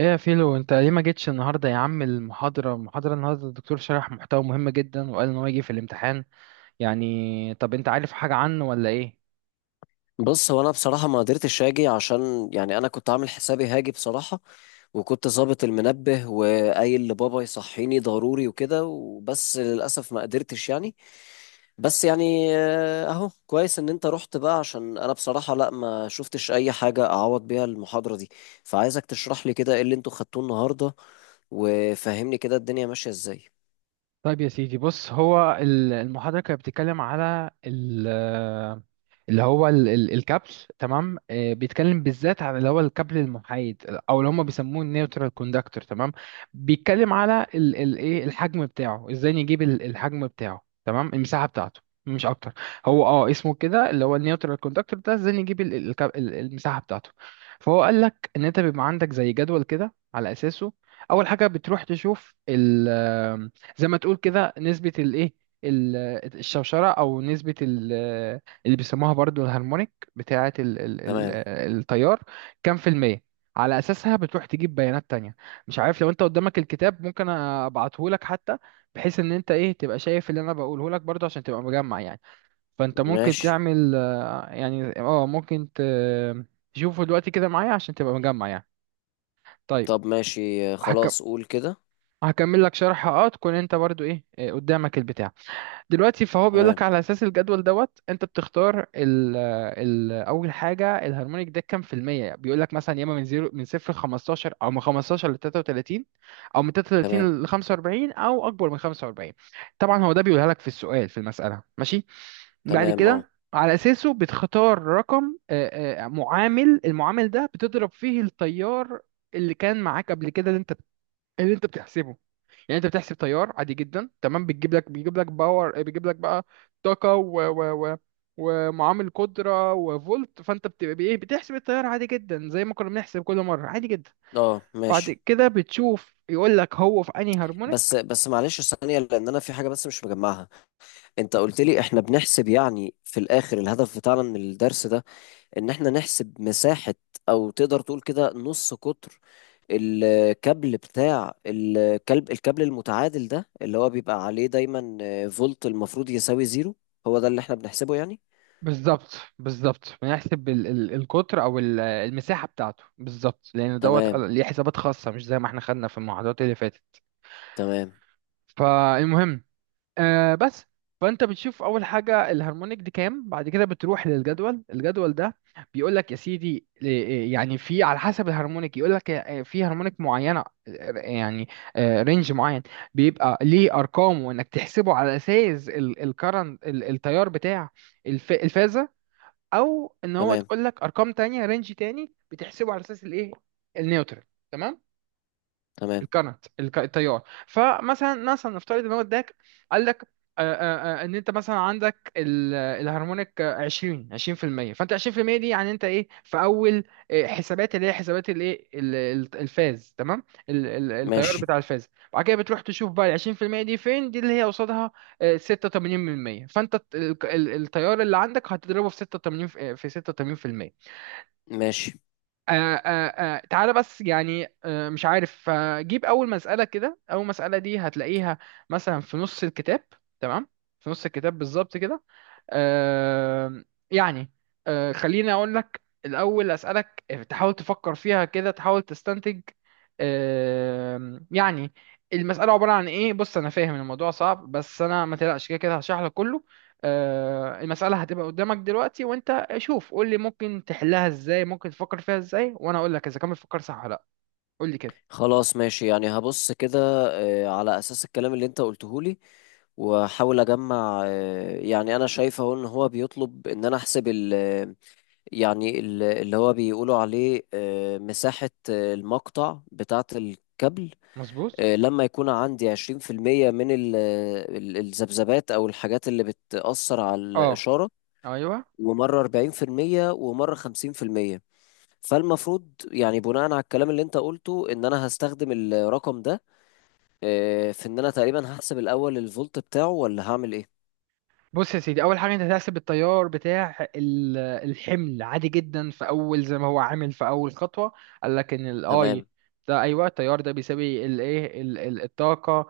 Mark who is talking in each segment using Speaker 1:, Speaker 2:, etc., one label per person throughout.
Speaker 1: ايه يا فيلو انت ليه ما جيتش النهارده يا عم؟ المحاضره النهارده الدكتور شرح محتوى مهم جدا، وقال ان هو يجي في الامتحان. يعني طب انت عارف حاجه عنه ولا ايه؟
Speaker 2: بص هو انا بصراحه ما قدرتش اجي عشان يعني انا كنت عامل حسابي هاجي بصراحه وكنت ظابط المنبه وقايل لبابا يصحيني ضروري وكده وبس للاسف ما قدرتش يعني. بس يعني اهو كويس ان انت رحت بقى عشان انا بصراحه، لا، ما شفتش اي حاجه اعوض بيها المحاضره دي. فعايزك تشرح لي كده ايه اللي انتوا خدتوه النهارده وفهمني كده الدنيا ماشيه ازاي؟
Speaker 1: طيب يا سيدي، بص هو المحاضرة كانت بتتكلم على ال- اللي هو ال- ال- الكابل. تمام. بيتكلم بالذات على اللي هو الكابل المحايد، او اللي هم بيسموه النيوترال كوندكتور. تمام. بيتكلم على ايه الحجم بتاعه، ازاي نجيب الحجم بتاعه، تمام، المساحة بتاعته مش اكتر. هو اسمه كده اللي هو النيوترال كوندكتور ده، ازاي نجيب المساحة بتاعته. فهو قال لك ان انت بيبقى عندك زي جدول كده، على اساسه اول حاجة بتروح تشوف زي ما تقول كده نسبة الايه، ال- الشوشرة، أو نسبة اللي بيسموها برضو الهارمونيك بتاعة
Speaker 2: تمام.
Speaker 1: التيار، كام في المية. على أساسها بتروح تجيب بيانات تانية. مش عارف، لو أنت قدامك الكتاب ممكن أبعته لك حتى، بحيث إن أنت إيه تبقى شايف اللي أنا بقوله لك برضو عشان تبقى مجمع يعني. فأنت ممكن
Speaker 2: ماشي.
Speaker 1: تعمل، آه، يعني أه ممكن تشوفه دلوقتي كده معايا عشان تبقى مجمع يعني. طيب.
Speaker 2: طب ماشي.
Speaker 1: هكم...
Speaker 2: خلاص قول كده.
Speaker 1: هكمل لك شرح، تكون أنت برضو إيه، قدامك البتاع دلوقتي. فهو بيقول
Speaker 2: تمام.
Speaker 1: لك على اساس الجدول دوت، انت بتختار ال ال اول حاجه الهارمونيك ده كام في الميه. بيقول لك مثلا يا اما من زيرو من صفر ل 15، او من 15 ل 33، او من
Speaker 2: تمام.
Speaker 1: 33 ل 45، او اكبر من 45. طبعا هو ده بيقولها لك في السؤال، في المساله، ماشي. بعد
Speaker 2: تمام. اه.
Speaker 1: كده على اساسه بتختار رقم، معامل. المعامل ده بتضرب فيه التيار اللي كان معاك قبل كده، اللي انت بتحسبه. يعني انت بتحسب تيار عادي جدا، تمام، بتجيب لك بيجيب لك باور، بيجيب لك بقى طاقه و ومعامل قدره وفولت، فانت بتبقى بايه، بتحسب التيار عادي جدا زي ما كنا بنحسب كل مره، عادي جدا.
Speaker 2: اه
Speaker 1: بعد
Speaker 2: ماشي.
Speaker 1: كده بتشوف، يقول لك هو في انهي
Speaker 2: بس
Speaker 1: هارمونيك.
Speaker 2: بس معلش، ثانية، لأن أنا في حاجة بس مش مجمعها. أنت قلت لي إحنا بنحسب يعني في الآخر الهدف بتاعنا من الدرس ده إن إحنا نحسب مساحة، أو تقدر تقول كده نص قطر الكابل بتاع الكلب، الكابل المتعادل ده اللي هو بيبقى عليه دايما فولت المفروض يساوي زيرو. هو ده اللي إحنا بنحسبه يعني؟
Speaker 1: بالظبط، بنحسب ال ال القطر او المساحه بتاعته بالظبط، لان دوت
Speaker 2: تمام.
Speaker 1: ليه حسابات خاصه مش زي ما احنا خدنا في المحاضرات اللي فاتت.
Speaker 2: تمام.
Speaker 1: فالمهم، آه بس فانت بتشوف اول حاجه الهارمونيك دي كام، بعد كده بتروح للجدول. الجدول ده بيقول لك يا سيدي، يعني في على حسب الهارمونيك، يقول لك في هارمونيك معينه، يعني رينج معين، بيبقى ليه ارقام، وانك تحسبه على اساس الكرنت، التيار بتاع الفازه. او ان هو
Speaker 2: تمام.
Speaker 1: تقول لك ارقام تانية، رينج تاني، بتحسبه على اساس الايه، النيوترال. تمام.
Speaker 2: تمام.
Speaker 1: التيار. فمثلا نفترض ان هو اداك، قال لك، ان انت مثلا عندك الهارمونيك 20 20%، فانت 20% دي يعني انت ايه في اول، حسابات، اللي هي حسابات الايه، الفاز، تمام، التيار
Speaker 2: ماشي.
Speaker 1: بتاع الفاز. بعد كده بتروح تشوف بقى ال 20% دي فين، دي اللي هي قصادها، 86%. فانت التيار اللي عندك هتضربه في 86، في 86%.
Speaker 2: ماشي.
Speaker 1: آه آه تعالى بس يعني، مش عارف، جيب أول مسألة كده. أول مسألة دي هتلاقيها مثلا في نص الكتاب، تمام، في نص الكتاب بالظبط كده. آه يعني، خليني أقول لك الأول أسألك، تحاول تفكر فيها كده، تحاول تستنتج آه يعني المسألة عبارة عن إيه. بص أنا فاهم الموضوع صعب، بس أنا، ما تقلقش، كده كده هشرح لك كله. المسألة هتبقى قدامك دلوقتي، وانت شوف قول لي ممكن تحلها ازاي، ممكن تفكر فيها ازاي، وانا اقول لك اذا كان بتفكر صح ولا لا. قول لي كده.
Speaker 2: خلاص ماشي، يعني هبص كده على أساس الكلام اللي أنت قلته لي، واحاول اجمع يعني انا شايف اهو ان هو بيطلب ان انا احسب ال، يعني ال- اللي هو بيقولوا عليه مساحة المقطع بتاعة الكابل.
Speaker 1: مظبوط.
Speaker 2: لما يكون عندي 20% من ال- الذبذبات او الحاجات اللي بتأثر على
Speaker 1: اه،
Speaker 2: الإشارة،
Speaker 1: ايوه.
Speaker 2: ومرة 40% ومرة 50%. فالمفروض يعني بناء على الكلام اللي انت قلته ان انا هستخدم الرقم ده في ان انا تقريبا هحسب الاول الفولت بتاعه، ولا هعمل ايه؟
Speaker 1: بص يا سيدي، اول حاجه انت هتحسب التيار بتاع الحمل عادي جدا في اول، زي ما هو عامل في اول خطوه. قال لك ان
Speaker 2: تمام.
Speaker 1: الاي ده، ايوه، التيار ده بيساوي الايه، الطاقه.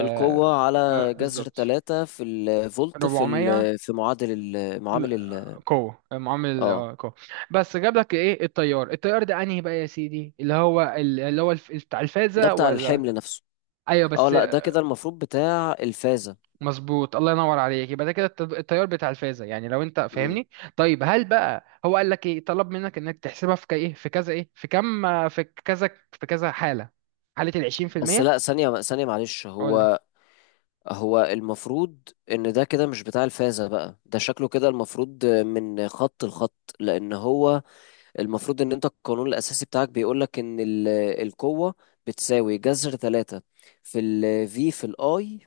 Speaker 2: القوة على جذر
Speaker 1: بالظبط.
Speaker 2: ثلاثة في الفولت في
Speaker 1: 400
Speaker 2: ال، في معادل ال،
Speaker 1: ال-
Speaker 2: معامل ال.
Speaker 1: قوة، معامل
Speaker 2: اه،
Speaker 1: قوة. بس جاب لك ايه التيار، التيار ده انهي بقى يا سيدي، اللي هو بتاع
Speaker 2: ده
Speaker 1: الفازة
Speaker 2: بتاع
Speaker 1: ولا؟
Speaker 2: الحمل نفسه.
Speaker 1: ايوه
Speaker 2: اه،
Speaker 1: بس.
Speaker 2: لا، ده كده المفروض بتاع الفازة.
Speaker 1: مظبوط، الله ينور عليك، يبقى ده كده التيار بتاع الفازة، يعني لو انت
Speaker 2: مم.
Speaker 1: فاهمني. طيب هل بقى هو قال لك ايه، طلب منك انك تحسبها في ك- ايه في كذا ايه في كم في كذا في كذا حالة، حالة ال
Speaker 2: بس
Speaker 1: 20%؟
Speaker 2: لا، ثانية ثانية معلش.
Speaker 1: قول لي.
Speaker 2: هو المفروض ان ده كده مش بتاع الفازة بقى، ده شكله كده المفروض من خط لخط، لان هو المفروض ان انت القانون الاساسي بتاعك بيقولك ان ال- القوة بتساوي جذر ثلاثة في ال V في ال I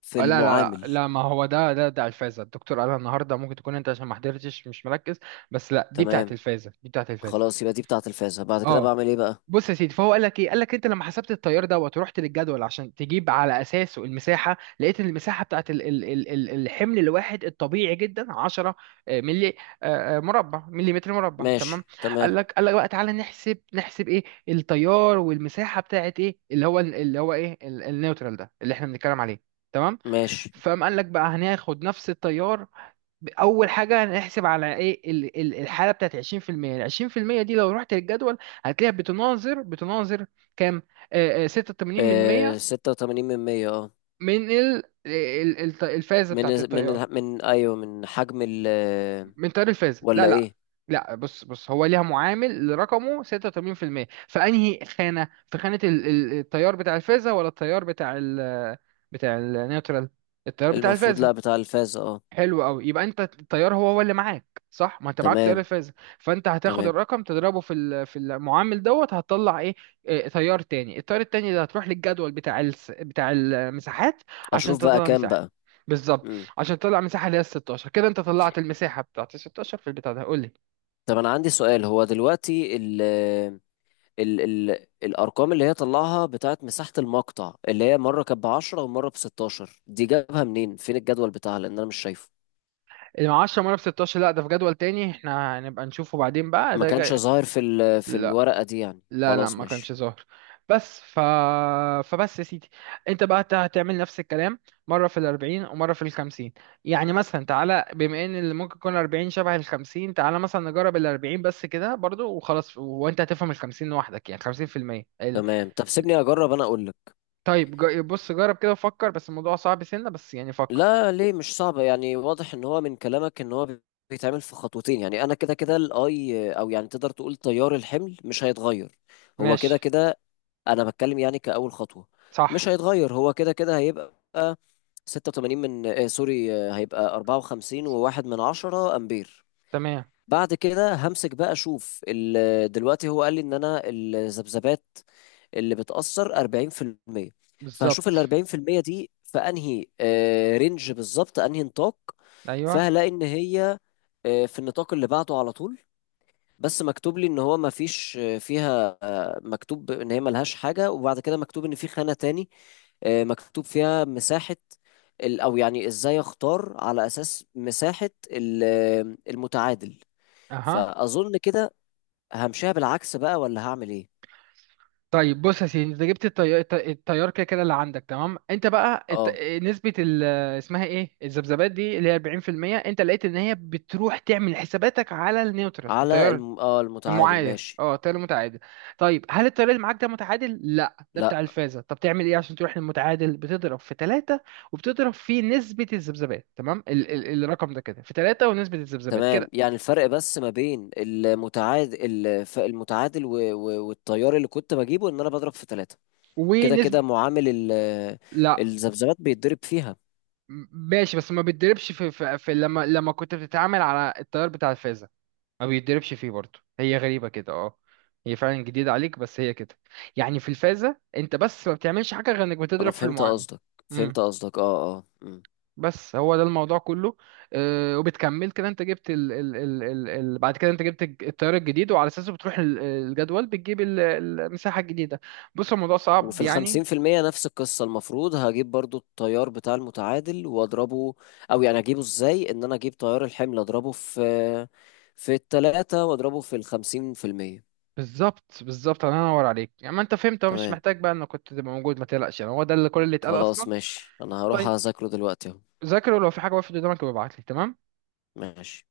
Speaker 2: في
Speaker 1: لا، لا، لا،
Speaker 2: المعامل.
Speaker 1: لا، ما هو ده الفازة. الدكتور قالها النهارده، ممكن تكون انت عشان ما حضرتش مش مركز، بس لا دي بتاعت
Speaker 2: تمام.
Speaker 1: الفازة، دي بتاعت الفازة.
Speaker 2: خلاص، يبقى دي بتاعة الفازة. بعد كده
Speaker 1: اه
Speaker 2: بعمل ايه بقى؟
Speaker 1: بص يا سيدي، فهو قال لك ايه، قال لك انت لما حسبت التيار دوت ورحت للجدول عشان تجيب على اساسه المساحه، لقيت ان المساحه بتاعت الحمل الواحد الطبيعي جدا 10 ملي، مربع، مليمتر مربع، تمام.
Speaker 2: ماشي. تمام.
Speaker 1: قال لك بقى تعالى نحسب، نحسب ايه التيار والمساحه بتاعت ايه، اللي هو النيوترال ده اللي احنا بنتكلم عليه، تمام.
Speaker 2: ماشي.
Speaker 1: فقام قال لك بقى هناخد نفس التيار. اول حاجه هنحسب على ايه الحاله بتاعت 20%. ال 20% دي لو رحت للجدول هتلاقيها بتناظر كام؟ 86% من
Speaker 2: آه،
Speaker 1: مية.
Speaker 2: ستة وتمانين من مية، اه.
Speaker 1: من الفازه
Speaker 2: من
Speaker 1: بتاعت التيار،
Speaker 2: من من ايوه، من حجم ال
Speaker 1: من تيار الفازه؟ لا
Speaker 2: ولا
Speaker 1: لا
Speaker 2: ايه؟
Speaker 1: لا بص هو ليها معامل رقمه 86%. فانهي خانه، في خانه التيار بتاع الفازه ولا التيار بتاع بتاع النيوترال؟ التيار بتاع
Speaker 2: المفروض
Speaker 1: الفازه.
Speaker 2: لا، بتاع الفازة اه.
Speaker 1: حلو قوي، يبقى انت التيار هو هو اللي معاك، صح، ما انت معاك تيار
Speaker 2: تمام.
Speaker 1: الفازة. فانت هتاخد
Speaker 2: تمام.
Speaker 1: الرقم تضربه في المعامل دوت، هتطلع ايه؟ اه، تيار تاني. التيار التاني ده هتروح للجدول بتاع المساحات عشان
Speaker 2: اشوف بقى
Speaker 1: تطلع
Speaker 2: كام
Speaker 1: مساحة.
Speaker 2: بقى.
Speaker 1: بالظبط.
Speaker 2: مم.
Speaker 1: عشان تطلع مساحة اللي هي ال 16. كده انت طلعت المساحة بتاعت ال 16 في البتاع ده، قول لي.
Speaker 2: طب انا عندي سؤال، هو دلوقتي ال ال الارقام اللي هي طلعها بتاعت مساحة المقطع، اللي هي مرة كانت ب10 ومرة ب16، دي جابها منين؟ فين الجدول بتاعها؟ لان انا مش شايفه.
Speaker 1: ال 10 مرة ب 16، لا، ده في جدول تاني احنا هنبقى نشوفه بعدين بقى،
Speaker 2: ما
Speaker 1: ده
Speaker 2: كانش
Speaker 1: جاي.
Speaker 2: ظاهر في ال في
Speaker 1: لا
Speaker 2: الورقة دي يعني،
Speaker 1: لا لا،
Speaker 2: خلاص
Speaker 1: ما كانش
Speaker 2: ماشي.
Speaker 1: ظاهر. بس ف... فبس يا سيدي، انت بقى هتعمل نفس الكلام مرة في الأربعين ومرة في الخمسين. يعني مثلا تعالى، بما ان اللي ممكن يكون أربعين شبه الخمسين، تعالى مثلا نجرب الأربعين بس كده برضو وخلاص، وانت هتفهم الخمسين لوحدك، يعني 50%
Speaker 2: تمام. طب سيبني اجرب انا اقول لك.
Speaker 1: طيب. بص جرب كده وفكر، بس الموضوع صعب سنة، بس يعني فكر.
Speaker 2: لا، ليه؟ مش صعبه يعني، واضح ان هو من كلامك ان هو بيتعمل في خطوتين. يعني انا كده كده الاي، او يعني تقدر تقول تيار الحمل مش هيتغير، هو كده
Speaker 1: ماشي.
Speaker 2: كده. انا بتكلم يعني كاول خطوه، مش
Speaker 1: صح.
Speaker 2: هيتغير هو كده كده، هيبقى 86 من سوري، هيبقى 54 وواحد من 10 امبير.
Speaker 1: تمام.
Speaker 2: بعد كده همسك بقى اشوف ال-، دلوقتي هو قال لي ان انا الذبذبات اللي بتأثر 40%. فهشوف ال
Speaker 1: بالظبط.
Speaker 2: 40% دي في انهي رينج بالظبط، انهي نطاق.
Speaker 1: ايوه.
Speaker 2: فهلاقي ان هي في النطاق اللي بعده على طول، بس مكتوب لي ان هو ما فيش فيها، مكتوب ان هي ملهاش حاجة، وبعد كده مكتوب ان في خانة تاني مكتوب فيها مساحة ال-، او يعني ازاي اختار على اساس مساحة ال- المتعادل؟
Speaker 1: اها.
Speaker 2: فاظن كده همشيها بالعكس بقى، ولا هعمل ايه؟
Speaker 1: طيب بص يا سيدي، انت جبت التيار كده كده اللي عندك، تمام. انت بقى الت...
Speaker 2: اه،
Speaker 1: نسبة ال... اسمها ايه الذبذبات دي اللي هي 40%، انت لقيت ان هي بتروح تعمل حساباتك على النيوترال،
Speaker 2: على
Speaker 1: التيار
Speaker 2: اه المتعادل،
Speaker 1: المعادل،
Speaker 2: ماشي.
Speaker 1: اه، التيار المتعادل. طيب هل التيار اللي معاك ده متعادل؟ لا، ده
Speaker 2: لا،
Speaker 1: بتاع الفازة. طب تعمل ايه عشان تروح للمتعادل؟ بتضرب في ثلاثة وبتضرب في نسبة الذبذبات، تمام، الرقم ده كده في ثلاثة ونسبة الذبذبات كده.
Speaker 2: تمام، يعني الفرق بس ما بين المتعادل المتعادل و- و- والتيار اللي كنت بجيبه ان انا بضرب في ثلاثة، كده كده
Speaker 1: ونسبة.
Speaker 2: معامل ال-
Speaker 1: لا،
Speaker 2: الذبذبات بيتضرب فيها.
Speaker 1: ماشي، بس ما بيتدربش في، لما كنت بتتعامل على التيار بتاع الفازة، ما بيتدربش فيه برضه، هي غريبة كده اه. هي فعلا جديدة عليك، بس هي كده. يعني في الفازة انت بس ما بتعملش حاجة غير انك
Speaker 2: انا
Speaker 1: بتضرب في
Speaker 2: فهمت
Speaker 1: المعامل.
Speaker 2: قصدك. فهمت
Speaker 1: امم
Speaker 2: قصدك، اه، اه، أمم.
Speaker 1: بس هو ده الموضوع كله. وبتكمل كده، انت جبت ال ال ال ال ال بعد كده انت جبت التيار الجديد، وعلى اساسه بتروح الجدول بتجيب المساحة الجديدة. بص الموضوع
Speaker 2: وفي
Speaker 1: صعب يعني.
Speaker 2: ال50% نفس القصة، المفروض هجيب برضو التيار بتاع المتعادل واضربه، او يعني اجيبه ازاي؟ ان انا اجيب تيار الحمل اضربه في التلاتة واضربه في ال50%.
Speaker 1: بالظبط، الله ينور عليك، يعني ما انت فهمت، هو مش
Speaker 2: تمام.
Speaker 1: محتاج بقى انك كنت تبقى موجود، ما تقلقش، يعني هو ده اللي كل اللي اتقال
Speaker 2: خلاص
Speaker 1: اصلا.
Speaker 2: ماشي، انا هروح
Speaker 1: طيب
Speaker 2: اذاكره دلوقتي اهو.
Speaker 1: ذاكر، ولو في حاجه وقفت قدامك ابقى ابعت لي، تمام.
Speaker 2: ماشي.